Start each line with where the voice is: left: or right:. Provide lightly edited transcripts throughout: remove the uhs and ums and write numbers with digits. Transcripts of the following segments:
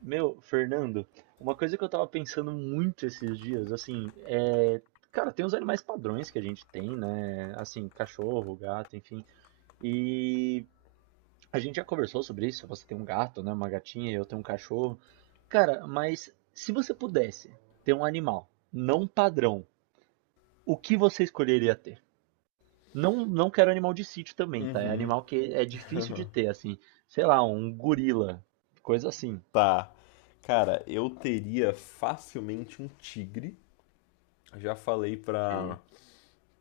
right: Meu, Fernando, uma coisa que eu tava pensando muito esses dias, assim, é. Cara, tem os animais padrões que a gente tem, né? Assim, cachorro, gato, enfim. E a gente já conversou sobre isso. Você tem um gato, né? Uma gatinha, eu tenho um cachorro. Cara, mas se você pudesse ter um animal não padrão, o que você escolheria ter? Não, não quero animal de sítio também, tá? É
left: Uhum.
right: animal que é difícil de ter, assim. Sei lá, um gorila, coisa assim.
left: Tá. Cara, eu teria facilmente um tigre. Já falei
right: Ok.
left: pra,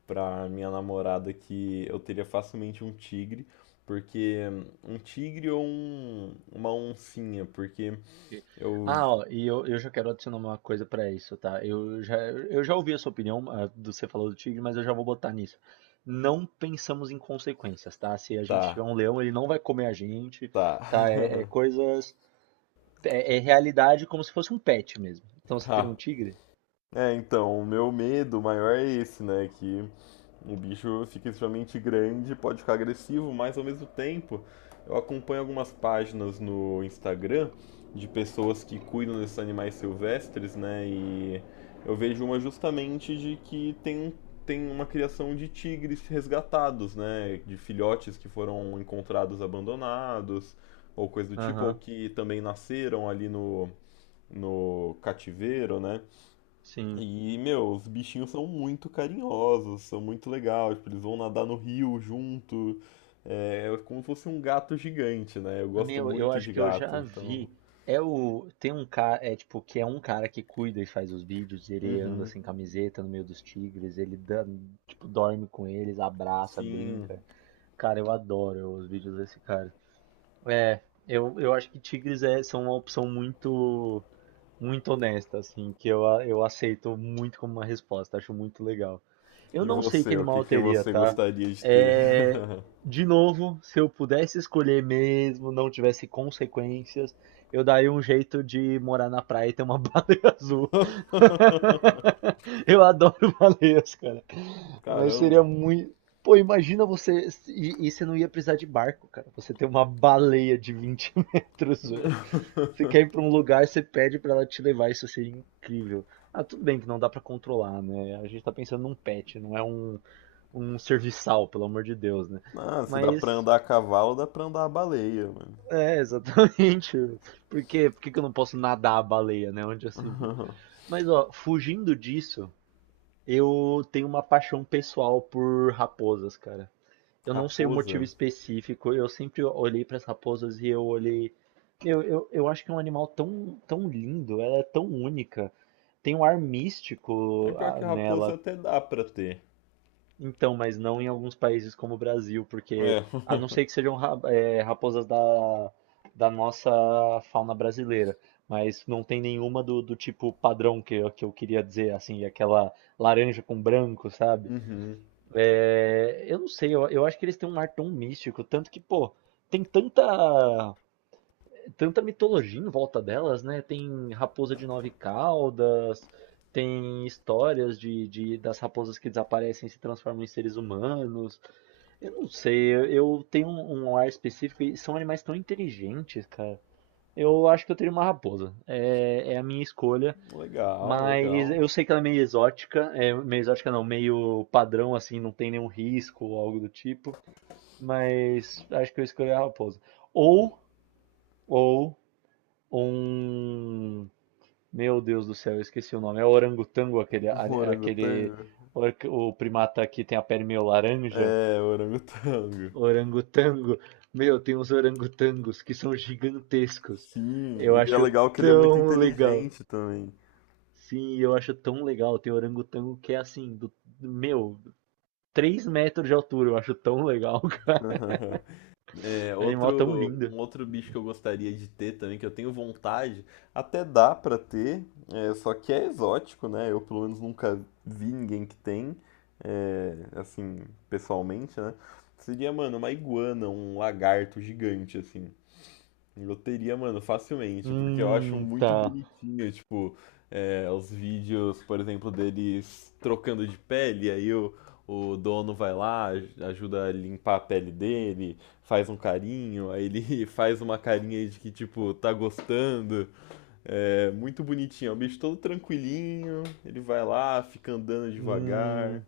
left: Pra minha namorada que eu teria facilmente um tigre, porque um tigre ou uma oncinha, porque
right: E-
left: eu.
right: Ah, ó, eu já quero adicionar uma coisa pra isso, tá? Eu já ouvi a sua opinião, a do você falou do tigre, mas eu já vou botar nisso. Não pensamos em consequências, tá? Se a gente tiver
left: Tá,
right: um leão, ele não vai comer a gente,
left: tá,
right: tá? É coisas. É, é realidade como se fosse um pet mesmo. Então você teria um
left: tá.
right: tigre?
left: É, então, o meu medo maior é esse, né? Que o bicho fica extremamente grande, pode ficar agressivo, mas ao mesmo tempo eu acompanho algumas páginas no Instagram de pessoas que cuidam desses animais silvestres, né? E eu vejo uma justamente de que tem, um, tem uma criação de tigres resgatados, né? De filhotes que foram encontrados abandonados, ou coisa do tipo, ou
right: Aham,
left: que também nasceram ali no cativeiro, né?
right: sim.
left: E, meu, os bichinhos são muito carinhosos, são muito legais, tipo, eles vão nadar no rio junto. É, é como se fosse um gato gigante, né? Eu gosto
right: Meu, eu
left: muito
right: acho
left: de
right: que eu
left: gato,
right: já
left: então.
right: vi. É o. Tem um cara. É tipo, que é um cara que cuida e faz os vídeos. Ele anda
left: Uhum.
right: sem camiseta no meio dos tigres. Ele dá, tipo, dorme com eles, abraça,
left: Sim.
right: brinca. Cara, eu adoro os vídeos desse cara. É, eu acho que tigres são uma opção muito muito honesta, assim, que eu, eu aceito muito como uma resposta, acho muito legal. Eu
left: E
right: não sei que
left: você, o
right: animal
left: que
right: eu
left: que
right: teria,
left: você
right: tá?
left: gostaria de ter?
right: É, de novo, se eu pudesse escolher mesmo, não tivesse consequências, eu daria um jeito de morar na praia e ter uma baleia azul. Eu adoro baleias, cara. Mas seria
left: Caramba.
right: muito. Pô, imagina você. E você não ia precisar de barco, cara. Você ter uma baleia de 20 metros, você quer ir pra um lugar, você pede pra ela te levar, isso seria incrível. Ah, tudo bem que não dá pra controlar, né? A gente tá pensando num pet, não é um, um serviçal, pelo amor de Deus, né?
left: Ah, se dá pra
right: Mas,
left: andar a cavalo, dá pra andar a baleia, mano.
right: é, exatamente. Por quê? Por que que eu não posso nadar a baleia, né? Onde já se viu. Mas, ó, fugindo disso, eu tenho uma paixão pessoal por raposas, cara. Eu não sei o motivo
left: Raposa.
right: específico, eu sempre olhei para as raposas e eu olhei. Eu acho que é um animal tão, tão lindo, ela é tão única, tem um ar
left: É,
right: místico
left: pior que raposa
right: nela.
left: até dá pra ter.
right: Então, mas não em alguns países como o Brasil, porque
left: É.
right: a não ser que sejam raposas da nossa fauna brasileira, mas não tem nenhuma do tipo padrão que, que eu queria dizer, assim, aquela laranja com branco, sabe?
left: Uhum.
right: É, eu não sei, eu acho que eles têm um ar tão místico, tanto que, pô, tem tanta, tanta mitologia em volta delas, né? Tem raposa de nove caudas, tem histórias das raposas que desaparecem e se transformam em seres humanos. Eu não sei, eu tenho um ar específico e são animais tão inteligentes, cara. Eu acho que eu teria uma raposa. É a minha escolha.
left: Legal,
right: Mas
left: legal.
right: eu sei que ela é meio exótica não, meio padrão assim, não tem nenhum risco ou algo do tipo, mas acho que eu escolhi a raposa. Ou, ou um, meu Deus do céu, eu esqueci o nome, é o orangotango,
left: Um
right: aquele,
left: orangotango?
right: o primata que tem a pele meio laranja,
left: É, orangotango.
right: orangotango. Meu, tem uns orangotangos que são gigantescos. Eu
left: Sim, e é
right: acho
left: legal que ele é muito
right: tão legal.
left: inteligente também.
right: Sim, eu acho tão legal. Tem orangotango que é assim, meu, 3 metros de altura. Eu acho tão legal.
left: É,
right: É um animal tão lindo.
left: um outro bicho que eu gostaria de ter também, que eu tenho vontade, até dá pra ter, é, só que é exótico, né? Eu pelo menos nunca vi ninguém que tem, é, assim, pessoalmente, né? Seria, mano, uma iguana, um lagarto gigante, assim. Eu teria, mano, facilmente, porque eu acho muito
right: Tá.
left: bonitinho, tipo, é, os vídeos, por exemplo, deles trocando de pele, o dono vai lá, ajuda a limpar a pele dele, faz um carinho, aí ele faz uma carinha de que, tipo, tá gostando. É muito bonitinho, é um bicho todo tranquilinho, ele vai lá, fica andando devagar.
right: Hum,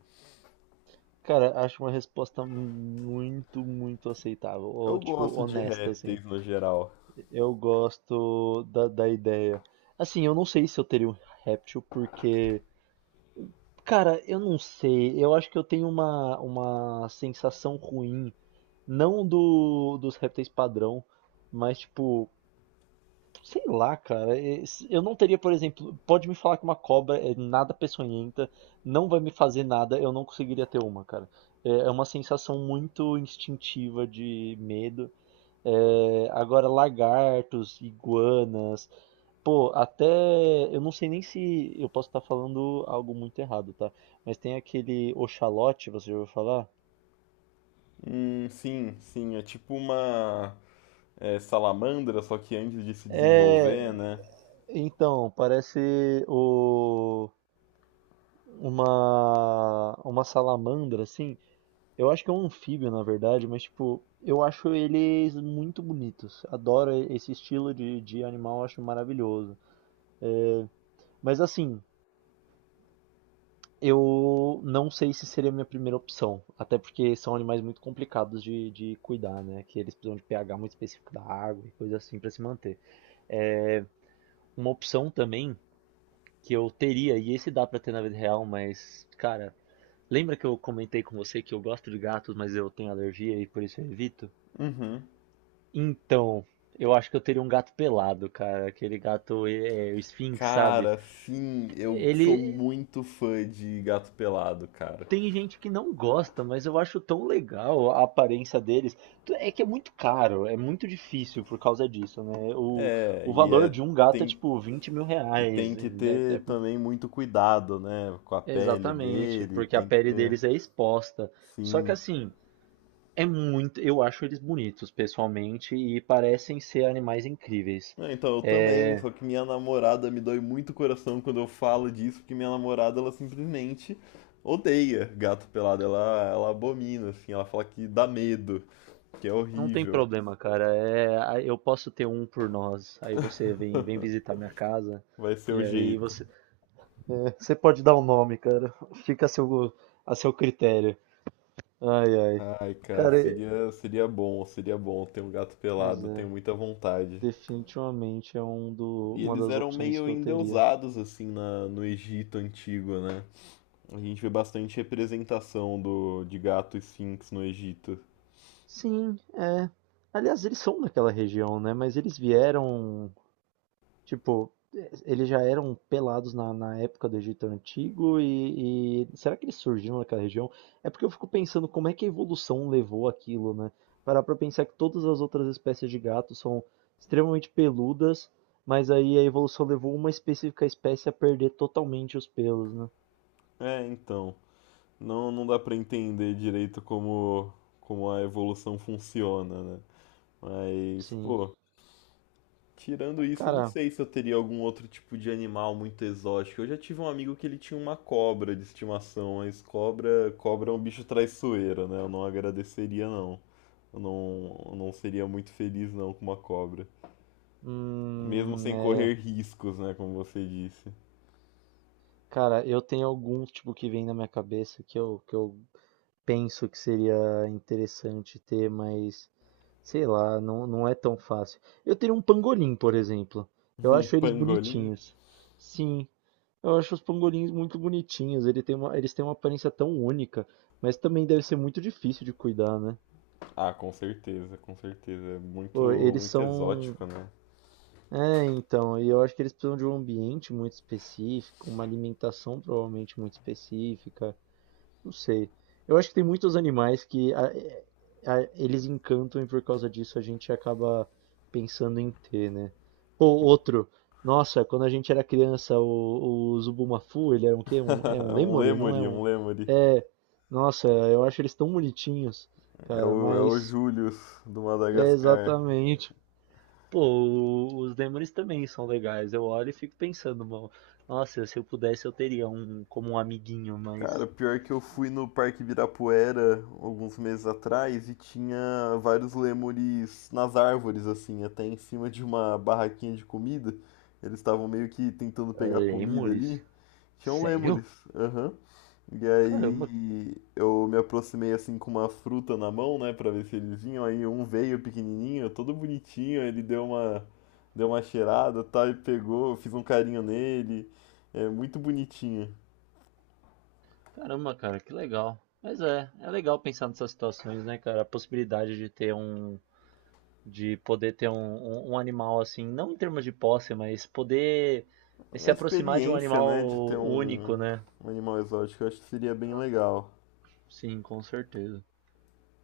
right: cara, acho uma resposta muito, muito aceitável.
left: Eu
right: Ou, tipo,
left: gosto de
right: honesta, assim.
left: répteis no geral.
right: Eu gosto da ideia. Assim, eu não sei se eu teria um réptil, porque. Cara, eu não sei. Eu acho que eu tenho uma sensação ruim. Não dos répteis padrão, mas, tipo, sei lá, cara. Eu não teria, por exemplo, pode me falar que uma cobra é nada peçonhenta, não vai me fazer nada, eu não conseguiria ter uma, cara. É uma sensação muito instintiva de medo. É, agora, lagartos, iguanas, pô, até. Eu não sei nem se. Eu posso estar falando algo muito errado, tá? Mas tem aquele oxalote, você já ouviu falar?
left: Sim, sim, é tipo uma, é, salamandra, só que antes de se desenvolver,
right: É.
left: né?
right: Então, parece o. uma salamandra assim. Eu acho que é um anfíbio, na verdade, mas tipo, eu acho eles muito bonitos. Adoro esse estilo de animal, acho maravilhoso. É, mas assim, eu não sei se seria a minha primeira opção, até porque são animais muito complicados de cuidar, né? Que eles precisam de pH muito específico da água e coisa assim para se manter. É uma opção também que eu teria, e esse dá para ter na vida real, mas cara, lembra que eu comentei com você que eu gosto de gatos, mas eu tenho alergia e por isso eu evito?
left: Uhum.
right: Então, eu acho que eu teria um gato pelado, cara. Aquele gato o Sphinx, sabe?
left: Cara, sim, eu sou
right: Ele
left: muito fã de gato pelado, cara.
right: tem gente que não gosta, mas eu acho tão legal a aparência deles. É que é muito caro, é muito difícil por causa disso, né?
left: É,
right: O
left: e
right: valor
left: é,
right: de um gato é
left: tem,
right: tipo 20 mil
left: e tem
right: reais,
left: que
right: né?
left: ter também muito cuidado, né? Com a pele
right: Exatamente,
left: dele,
right: porque a
left: tem que
right: pele
left: ter,
right: deles é exposta. Só que
left: sim.
right: assim. É muito, eu acho eles bonitos pessoalmente e parecem ser animais incríveis.
left: Ah, então, eu também,
right: É,
left: só que minha namorada me dói muito o coração quando eu falo disso, porque minha namorada, ela simplesmente odeia gato pelado, ela abomina, assim, ela fala que dá medo, que é
right: não tem
left: horrível.
right: problema, cara. É, eu posso ter um por nós. Aí você vem, vem visitar minha casa
left: Vai ser
right: e
left: o
right: aí
left: jeito.
right: você, você pode dar o nome, cara. Fica a seu critério. Ai, ai.
left: Ai, cara,
right: Cara,
left: seria bom ter um gato
right: mas
left: pelado, tenho
right: é,
left: muita vontade.
right: definitivamente é
left: E
right: uma
left: eles
right: das
left: eram
right: opções
left: meio
right: que eu teria.
left: endeusados, assim, na, no Egito antigo, né? A gente vê bastante representação do, de gato esfinx no Egito.
right: Sim, é. Aliás, eles são daquela região, né? Mas eles vieram tipo, eles já eram pelados na época do Egito Antigo e será que eles surgiram naquela região? É porque eu fico pensando como é que a evolução levou aquilo, né? Parar pra pensar que todas as outras espécies de gatos são extremamente peludas, mas aí a evolução levou uma específica espécie a perder totalmente os pelos, né?
left: É, então, não dá pra entender direito como, como a evolução funciona, né? Mas,
right: Sim.
left: pô, tirando isso, eu não
right: Cara,
left: sei se eu teria algum outro tipo de animal muito exótico. Eu já tive um amigo que ele tinha uma cobra de estimação, mas cobra, cobra é um bicho traiçoeiro, né? Eu não agradeceria, não. Eu não seria muito feliz, não, com uma cobra. Mesmo sem
right: é,
left: correr riscos, né? Como você disse.
right: cara, eu tenho alguns tipo que vem na minha cabeça que eu penso que seria interessante ter, mas sei lá, não é tão fácil. Eu tenho um pangolim, por exemplo. Eu
left: Um
right: acho eles
left: pangolim?
right: bonitinhos. Sim, eu acho os pangolins muito bonitinhos. Ele tem uma, eles têm uma aparência tão única, mas também deve ser muito difícil de cuidar, né?
left: Ah, com certeza, com certeza. É muito,
right: Pô, eles
left: muito
right: são.
left: exótico, né?
right: É, então, e eu acho que eles precisam de um ambiente muito específico, uma alimentação provavelmente muito específica. Não sei. Eu acho que tem muitos animais eles encantam e por causa disso a gente acaba pensando em ter, né? Pô, outro. Nossa, quando a gente era criança, o Zubumafu, ele era um quê? Um, é um
left: É um
right: lêmure? Não é
left: lemuri, um
right: um.
left: lemuri.
right: É. Nossa, eu acho eles tão bonitinhos, cara,
left: É o
right: mas.
left: július do
right: É
left: Madagascar.
right: exatamente. Pô, os lêmures também são legais. Eu olho e fico pensando, mano. Nossa, se eu pudesse, eu teria um como um amiguinho,
left: Cara,
right: mas.
left: pior que eu fui no Parque Ibirapuera alguns meses atrás e tinha vários lêmures nas árvores, assim, até em cima de uma barraquinha de comida. Eles estavam meio que tentando
right: Ah,
left: pegar comida
right: lêmures?
left: ali. Tinham
right: Sério?
left: lêmures, aham. E
right: Caramba,
left: aí eu me aproximei assim com uma fruta na mão, né, pra ver se eles vinham. Aí um veio pequenininho, todo bonitinho, ele deu uma cheirada, tal, e pegou, eu fiz um carinho nele. É muito bonitinho.
right: caramba, cara, que legal. Mas é, é legal pensar nessas situações, né, cara? A possibilidade de ter um, de poder ter um animal assim, não em termos de posse, mas poder se
left: A
right: aproximar de um
left: experiência, né, de ter
right: animal único,
left: um,
right: né?
left: um animal exótico, eu acho que seria bem legal.
right: Sim, com certeza.